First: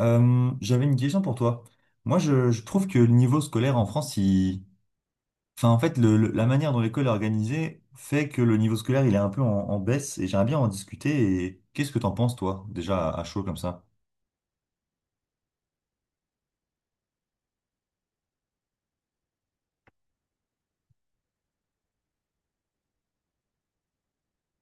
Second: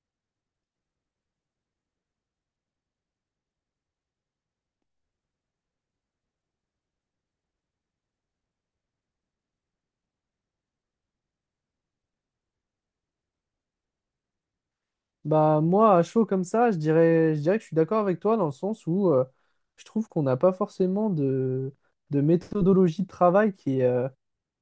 J'avais une question pour toi. Moi, je trouve que le niveau scolaire en France, il... enfin, en fait, la manière dont l'école est organisée fait que le niveau scolaire, il est un peu en baisse et j'aimerais bien en discuter. Et qu'est-ce que t'en penses, toi, déjà à chaud comme ça? Bah moi, à chaud comme ça, je dirais que je suis d'accord avec toi dans le sens où je trouve qu'on n'a pas forcément de méthodologie de travail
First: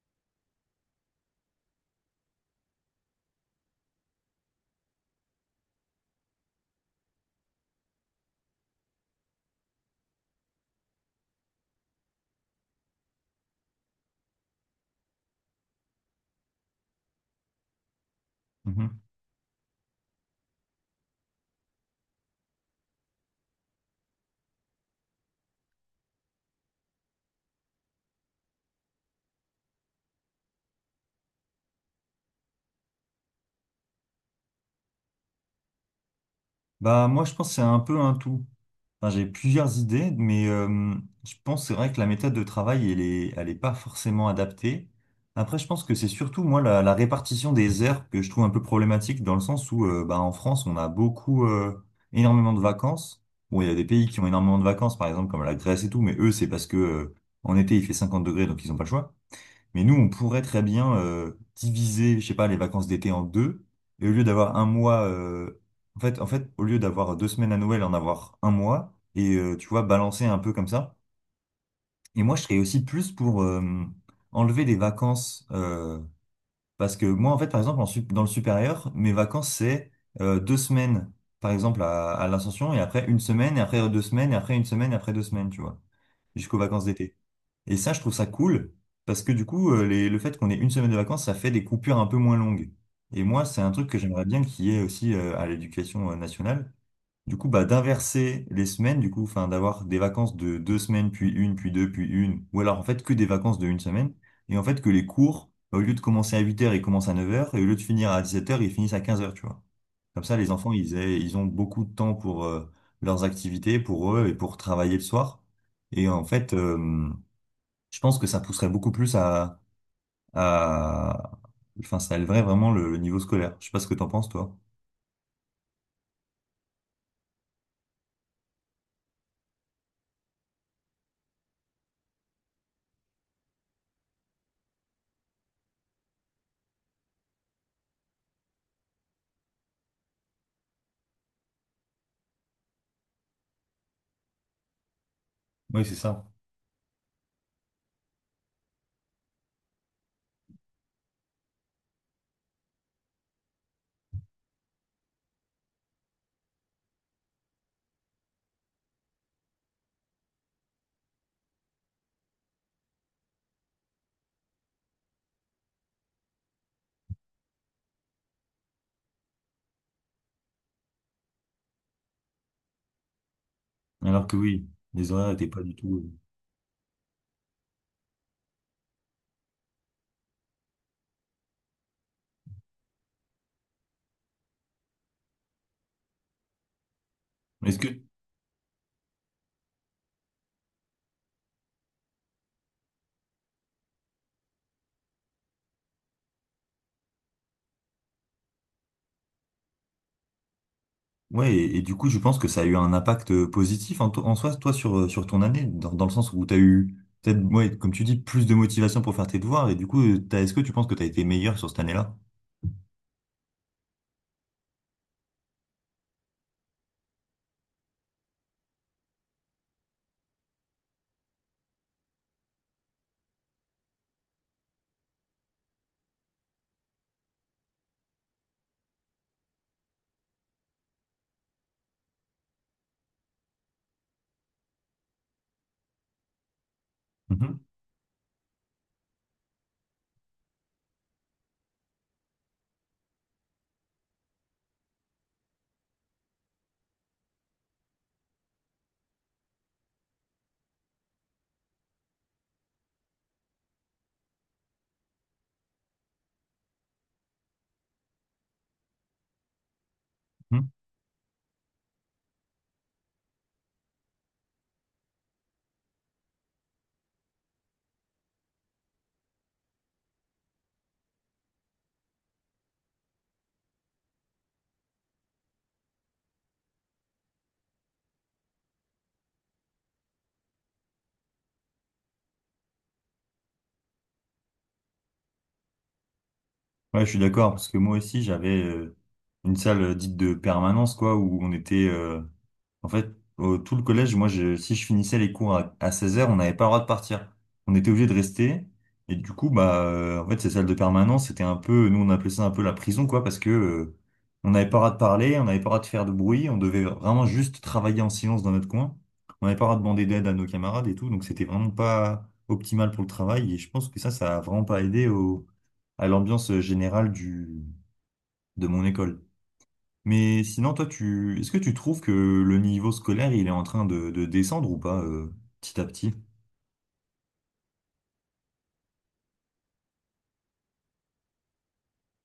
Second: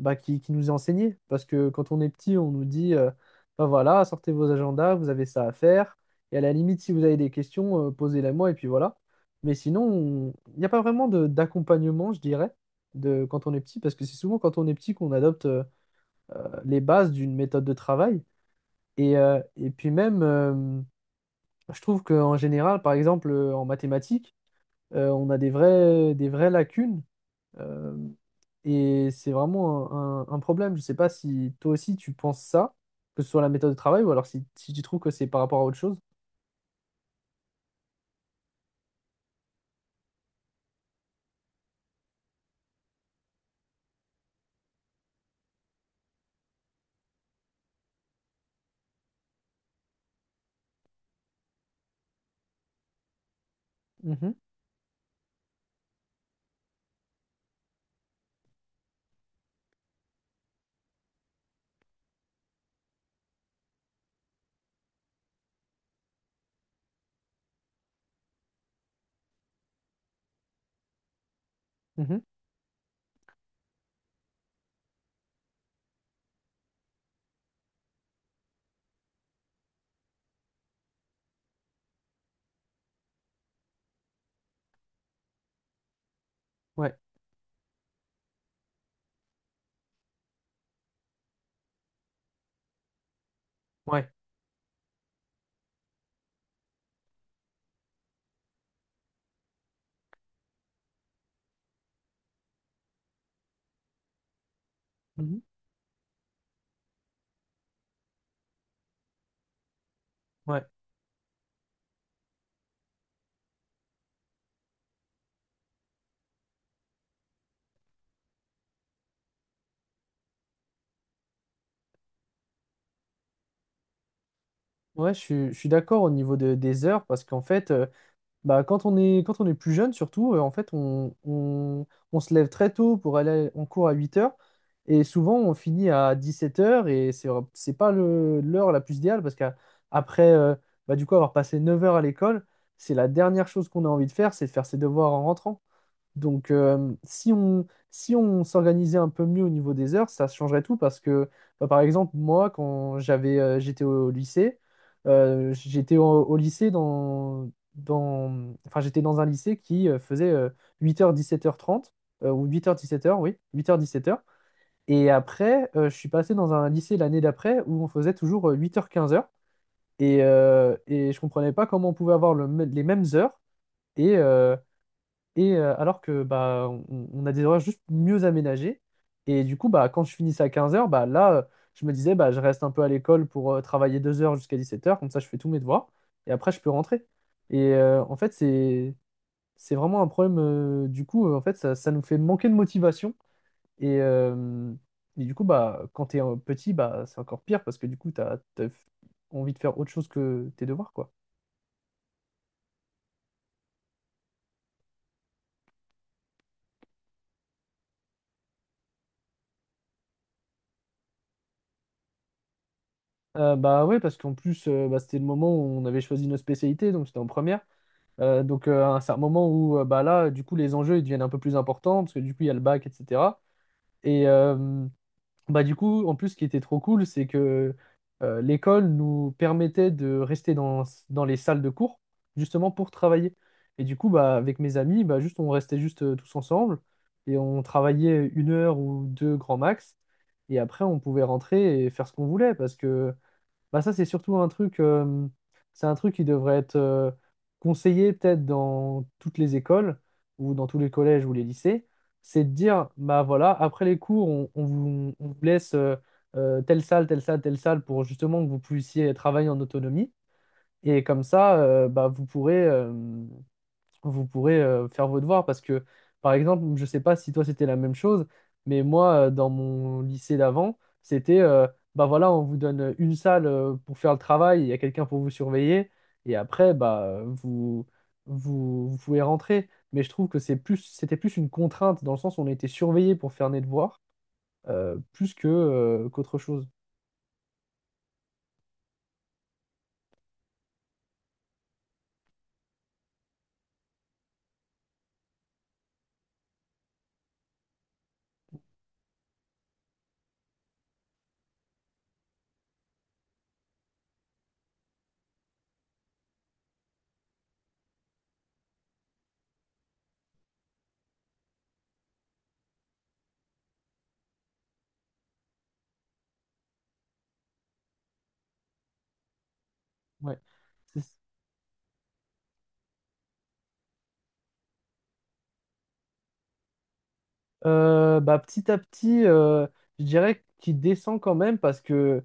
bah, qui nous est enseignée. Parce que quand on est petit, on nous dit, bah voilà, sortez vos agendas, vous avez ça à faire. Et à la limite, si vous avez des questions, posez-les moi et puis voilà. Mais sinon, il n'y a pas vraiment d'accompagnement, je dirais, de quand on est petit, parce que c'est souvent quand on est petit qu'on adopte les bases d'une méthode de travail. Mhm. Et puis même. Je trouve qu'en général, par exemple, en mathématiques, on a des vraies lacunes euh, et c'est vraiment un problème. Je ne sais pas si toi aussi tu penses ça, que ce soit la méthode de travail ou alors si tu trouves que c'est par rapport à autre chose. Bah moi je pense que c'est un peu un tout. Enfin, j'ai plusieurs idées, mais je pense que c'est vrai que la méthode de travail, elle est pas forcément adaptée. Après, je pense que c'est surtout moi la répartition des heures que je trouve un peu problématique dans le sens où bah, en France, on a beaucoup énormément de vacances. Bon, il y a des pays qui ont Mhm, énormément de vacances, par exemple comme la Grèce et tout, mais eux, c'est parce que en été, il fait 50 degrés, donc ils n'ont pas le choix. Mais nous, on pourrait très bien diviser, je sais pas, les vacances d'été en deux. Et au lieu d'avoir un mois, au lieu d'avoir deux semaines à Noël, en avoir un mois. Et tu vois, balancer un peu comme ça. mhm, Et moi, je serais aussi plus pour enlever les vacances. Parce que moi, en fait, par exemple, dans le supérieur, mes vacances, c'est deux semaines, par exemple, à l'Ascension, et après une semaine, et après deux semaines, et après une semaine, et après deux semaines, tu vois, jusqu'aux vacances ouais, d'été. Et ça, je trouve ça cool parce que du coup, le fait qu'on ait une semaine de vacances, ça fait des coupures un peu moins longues. Et moi, c'est un truc que ouais. j'aimerais bien qu'il y ait aussi à l'éducation nationale. Du coup, bah, d'inverser les semaines, du coup, enfin, d'avoir des vacances de deux semaines, puis une, puis deux, puis une, ou alors en fait que des vacances de une semaine. Et en fait, que les Mhm. cours, bah, au lieu de commencer à huit heures ils commencent à neuf heures et au lieu de finir à dix-sept heures ils finissent à quinze heures tu vois. Comme ça, les Ouais, enfants, ils ont beaucoup de temps pour leurs activités, pour eux et pour travailler le soir. Et en fait, je pense que ça pousserait beaucoup plus à... Enfin, ça élèverait vraiment le niveau scolaire. Je sais pas ce que t'en penses, toi. ouais, je suis d'accord au niveau des heures parce qu'en fait, bah, quand on est plus jeune, surtout, en fait, on se lève très tôt pour aller en cours à 8 heures, et souvent on finit à 17 heures, et c'est pas l'heure la plus idéale parce qu'après, bah, du coup, avoir passé 9 heures à l'école, c'est la dernière chose qu'on a envie de faire, c'est de faire ses devoirs en rentrant. Oui, c'est ça. Donc, si on s'organisait un peu mieux au niveau des heures, ça changerait tout parce que, bah, par exemple, moi, quand j'étais au lycée, j'étais au, au lycée dans, dans, enfin, j'étais dans un lycée qui faisait heures 17h30, ou 8 heures 17 heures oui, 8 heures 17 heures. Et après, je suis passé dans un lycée l'année d'après où on faisait toujours 8 heures 15 heures. Et je comprenais pas comment on pouvait avoir les mêmes heures. Et, Alors que euh, oui, les horaires étaient pas du alors tout... que bah, on a des horaires juste mieux aménagés. Et du coup, bah, quand je finissais à 15 heures, bah, là, je me disais, bah, je reste un peu à l'école pour travailler 2 heures jusqu'à 17 heures, comme ça je fais tous mes devoirs, et après je peux rentrer. euh, Est-ce que... En fait, c'est vraiment un problème. Du coup, en fait, ça nous fait manquer de motivation. Et, euh, et du coup, bah, quand t'es petit, bah, c'est encore pire parce que du coup, t'as envie de faire autre chose que tes devoirs, quoi. Ouais, et du coup, je pense que ça a eu un impact positif en soi, toi, sur, sur ton année, dans le sens où t'as eu, peut-être, ouais, comme tu dis, plus de motivation pour faire tes devoirs, et du coup, est-ce que tu penses que t'as été meilleur sur cette année-là? Bah ouais, parce qu'en plus, bah, c'était le moment où on avait choisi nos spécialités, donc c'était en première. Donc c'est un moment où bah là, du coup, les enjeux ils deviennent un peu plus importants parce que du coup, il y a le bac, etc. Et euh, Bah du coup, en plus, ce qui était trop cool, c'est que l'école nous permettait de rester dans les salles de cours justement pour travailler. Et du coup, bah, avec mes amis, bah, juste, on restait juste tous ensemble et Mhm, on travaillait 1 heure ou deux grand max. Et après, on pouvait rentrer et faire ce qu'on voulait parce que bah ça, c'est surtout un truc, c'est un truc qui devrait être conseillé peut-être dans toutes les écoles ou dans tous les collèges ou les lycées. C'est de dire, bah voilà, après les cours, on vous laisse telle salle, telle salle, telle salle pour justement que vous puissiez travailler en autonomie. mhm. Et comme ça, bah, vous pourrez faire vos devoirs parce que, par exemple, je ne sais pas si toi c'était la même chose, mais moi, dans mon lycée d'avant, c'était, bah voilà, on vous donne une salle pour faire le travail, il y a quelqu'un pour vous surveiller, et après, bah, vous pouvez rentrer. Mais je trouve que c'était plus une contrainte, dans le sens où on était surveillé pour faire nos devoirs, qu'autre chose. Ouais, je suis d'accord, parce que moi aussi, j'avais une salle dite de permanence, quoi, où on était... En fait, tout le collège, si je finissais les cours à 16h, on n'avait pas le droit de partir. On était obligé de rester. Et du coup, bah, en fait, ces salles de permanence, c'était un peu, nous, on appelait ça un peu la prison, quoi, parce que, on n'avait pas le droit de parler, on n'avait pas le droit de faire de bruit, on devait vraiment juste travailler en silence dans notre coin. On n'avait pas le droit de demander d'aide à nos camarades et tout, donc c'était vraiment pas optimal pour le travail. Et je pense que ça a vraiment pas aidé au, à l'ambiance générale du, de mon école. Ouais. Mais sinon, toi, C'est- tu, est-ce que tu trouves que le niveau scolaire, il est en train de descendre ou pas, petit à petit? Bah, petit à petit, je dirais qu'il descend quand même parce que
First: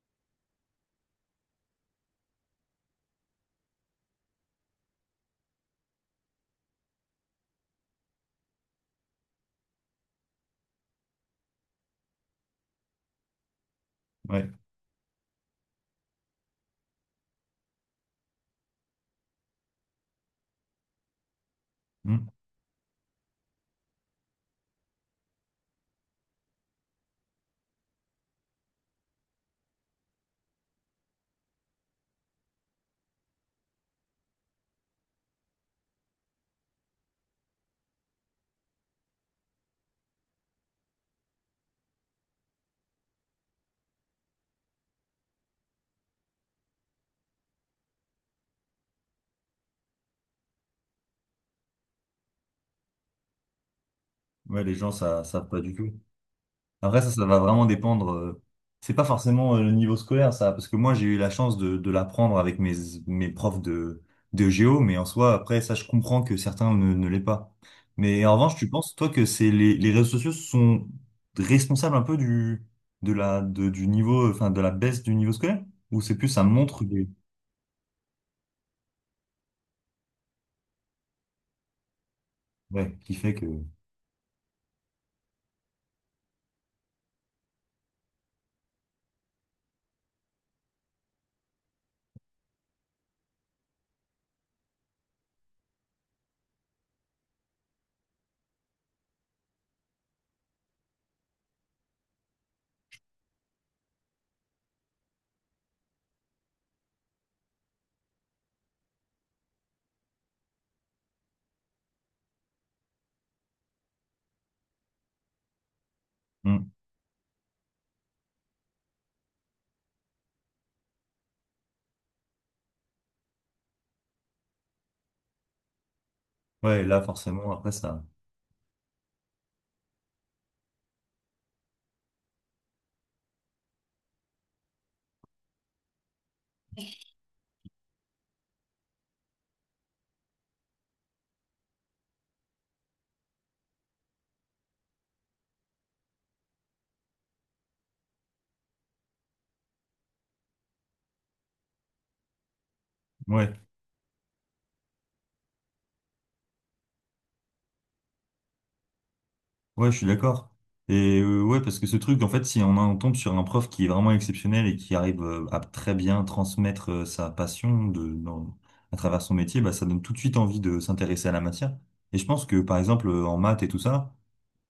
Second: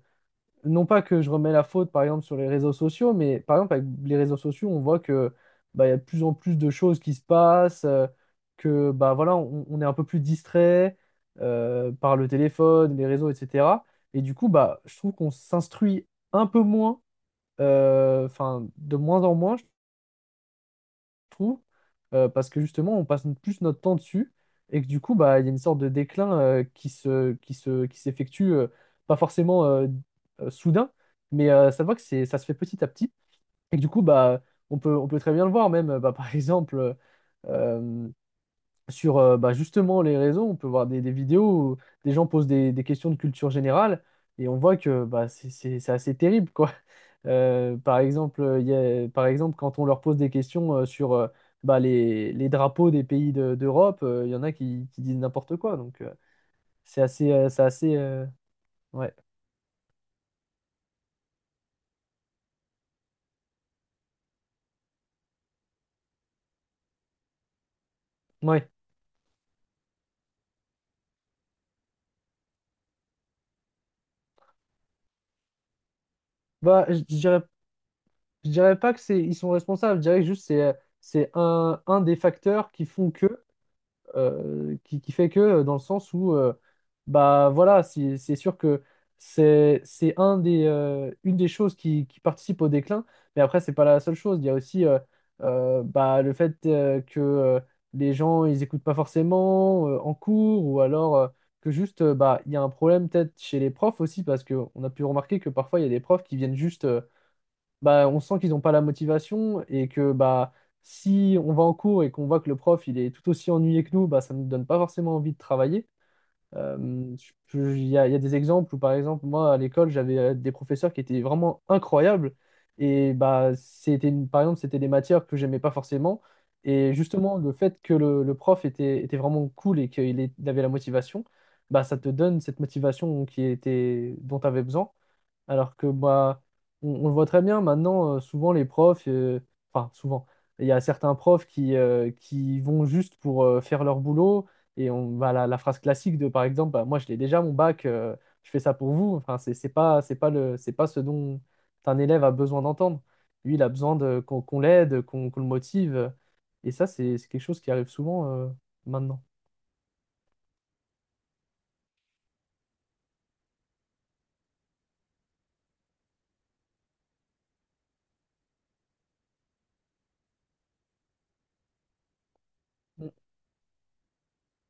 non pas que je remets la faute, par exemple, sur les réseaux sociaux, mais par exemple, avec les réseaux sociaux, on voit que bah, il y a de plus en plus de choses qui se passent, que bah voilà, on est un peu plus distrait par le téléphone, les réseaux, etc. Et du coup, Ouais. bah, je trouve qu'on s'instruit un peu moins, enfin, de moins en moins, trouve, Hmm. Parce que justement, on passe plus notre temps dessus et que du coup, bah, il y a une sorte de déclin qui s'effectue, pas forcément soudain, mais ça va que ça se fait petit à petit, et que du coup, bah, on peut très bien le voir même, bah, par exemple. euh, Sur bah, justement les réseaux, on peut voir des vidéos où des gens posent des questions de culture générale, et on voit que bah, c'est assez terrible, quoi. Par exemple, par exemple, quand on leur pose des questions sur bah, les drapeaux des pays d'Europe, il y en a Ouais, les qui, gens, qui disent ça, savent n'importe pas du quoi. tout. Donc, Après, ça va c'est vraiment assez dépendre. C'est pas ouais. forcément le niveau scolaire, ça, parce que moi, j'ai eu la chance de l'apprendre avec mes profs de géo, mais en soi, après, ça, je comprends que certains ne l'aient pas. Mais en revanche, tu Ouais. penses, toi, que c'est les réseaux sociaux sont responsables un peu du niveau, enfin, de la baisse du niveau scolaire? Ou c'est plus ça montre Bah, des- je dirais pas que ils sont responsables, je dirais que juste c'est un des facteurs qui Ouais, font qui fait que. que. Qui fait que, dans le sens où, bah voilà, c'est sûr que une des choses qui participe au déclin, mais après, c'est pas la seule chose. Il y a aussi bah, le fait que les gens, ils écoutent pas forcément en cours, ou alors que juste, bah, il y a un problème peut-être chez les profs aussi, parce qu'on a pu remarquer que parfois, il y a des profs qui viennent juste. Bah, on sent qu'ils n'ont pas la motivation et que bah, si on va en cours et qu'on voit que le prof il est tout aussi ennuyé que nous, bah, ça ne nous donne pas forcément envie de travailler. Hmm. Il y a des exemples où, par exemple, moi, à l'école, j'avais des professeurs qui étaient vraiment incroyables. Et bah, par exemple, c'était des matières que j'aimais pas forcément. Ouais, Et là, justement, forcément, le après fait que ça. le prof était vraiment cool et il avait la motivation, bah, ça te donne cette motivation dont tu avais besoin. Alors que bah, on le voit très bien maintenant, enfin souvent, il y a certains profs qui vont juste pour faire leur boulot, et on va à la phrase classique de, par exemple, bah, moi je l'ai déjà mon bac, je fais ça pour vous. Enfin, c'est pas ce dont un élève a besoin d'entendre. Ouais, Lui, il a besoin qu'on l'aide, qu'on le motive. Et ça, c'est quelque chose qui arrive souvent maintenant. ouais, je suis d'accord. Et ouais, parce que ce truc, en fait, si on, en tombe sur un prof qui est vraiment exceptionnel et qui arrive à très bien transmettre sa passion à travers son métier, bah, ça donne tout de suite envie de s'intéresser à la matière. Et je pense que, par exemple, Mm, en maths et tout ça,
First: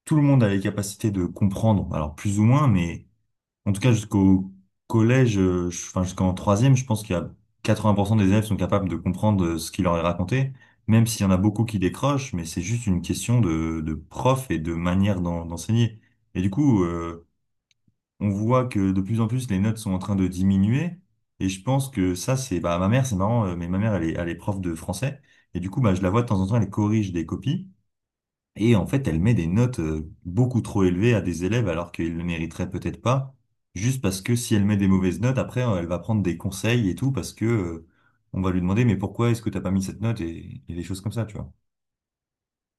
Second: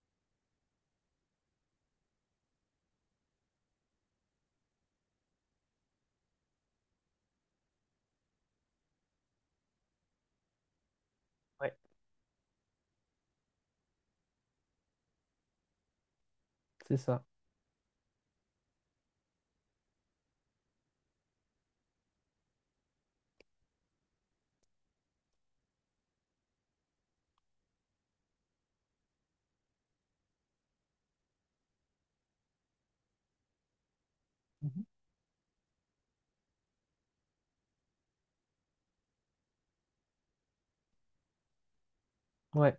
tout le monde a les capacités de comprendre, alors plus ou moins, mais. En tout cas, jusqu'au collège, enfin jusqu'en troisième, je pense qu'il y a 80% des élèves sont capables de comprendre ce qu'il leur est raconté, même s'il y en a beaucoup ouais. qui décrochent, mais c'est juste une question de prof et de manière d'enseigner. Et du coup, C'est ça. On voit que de plus en plus les notes sont en train de diminuer. Et je pense que ça, c'est bah ma mère, c'est marrant, mais ma mère, elle est prof de français. Et du coup, bah, je la vois de temps en temps, elle corrige des copies. Et en fait, elle met des notes beaucoup trop élevées à des élèves alors qu'ils le mériteraient peut-être pas, juste parce que si elle met Mhm. des mauvaises notes, après, elle va prendre des conseils et tout, parce que on va lui demander, mais pourquoi est-ce que t'as pas mis cette note et des choses comme ça, tu vois. Ouais.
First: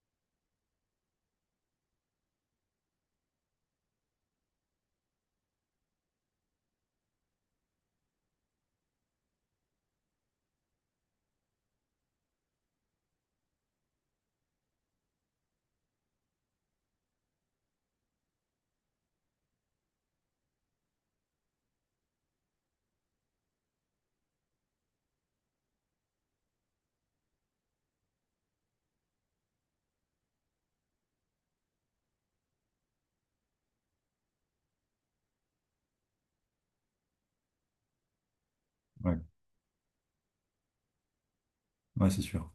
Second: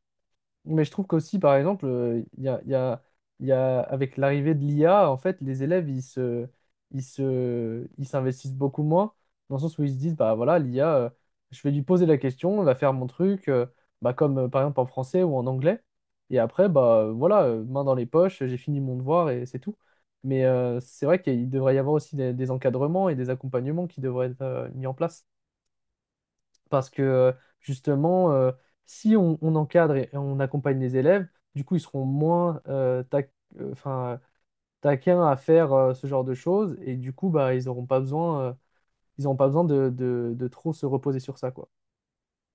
Mais je trouve qu'aussi, par exemple, il y a, il y a- il y a- avec l'arrivée de l'IA, en fait, les élèves, ils s'investissent beaucoup moins, dans le sens où ils se disent, bah voilà, l'IA, je vais lui poser la question, elle va faire mon truc, bah, comme par exemple en français ou en anglais. Et après, bah voilà, main dans les poches, j'ai fini mon devoir et c'est tout. Mais c'est vrai qu'il devrait y avoir aussi des encadrements et des accompagnements qui devraient être mis en place. Parce que justement, si on encadre et on accompagne les élèves, du coup, ils seront moins enfin, taquins à faire ce genre de choses. Et du coup, bah, Ouais, ils auront pas besoin de trop se reposer sur ça, quoi. ouais, c'est sûr.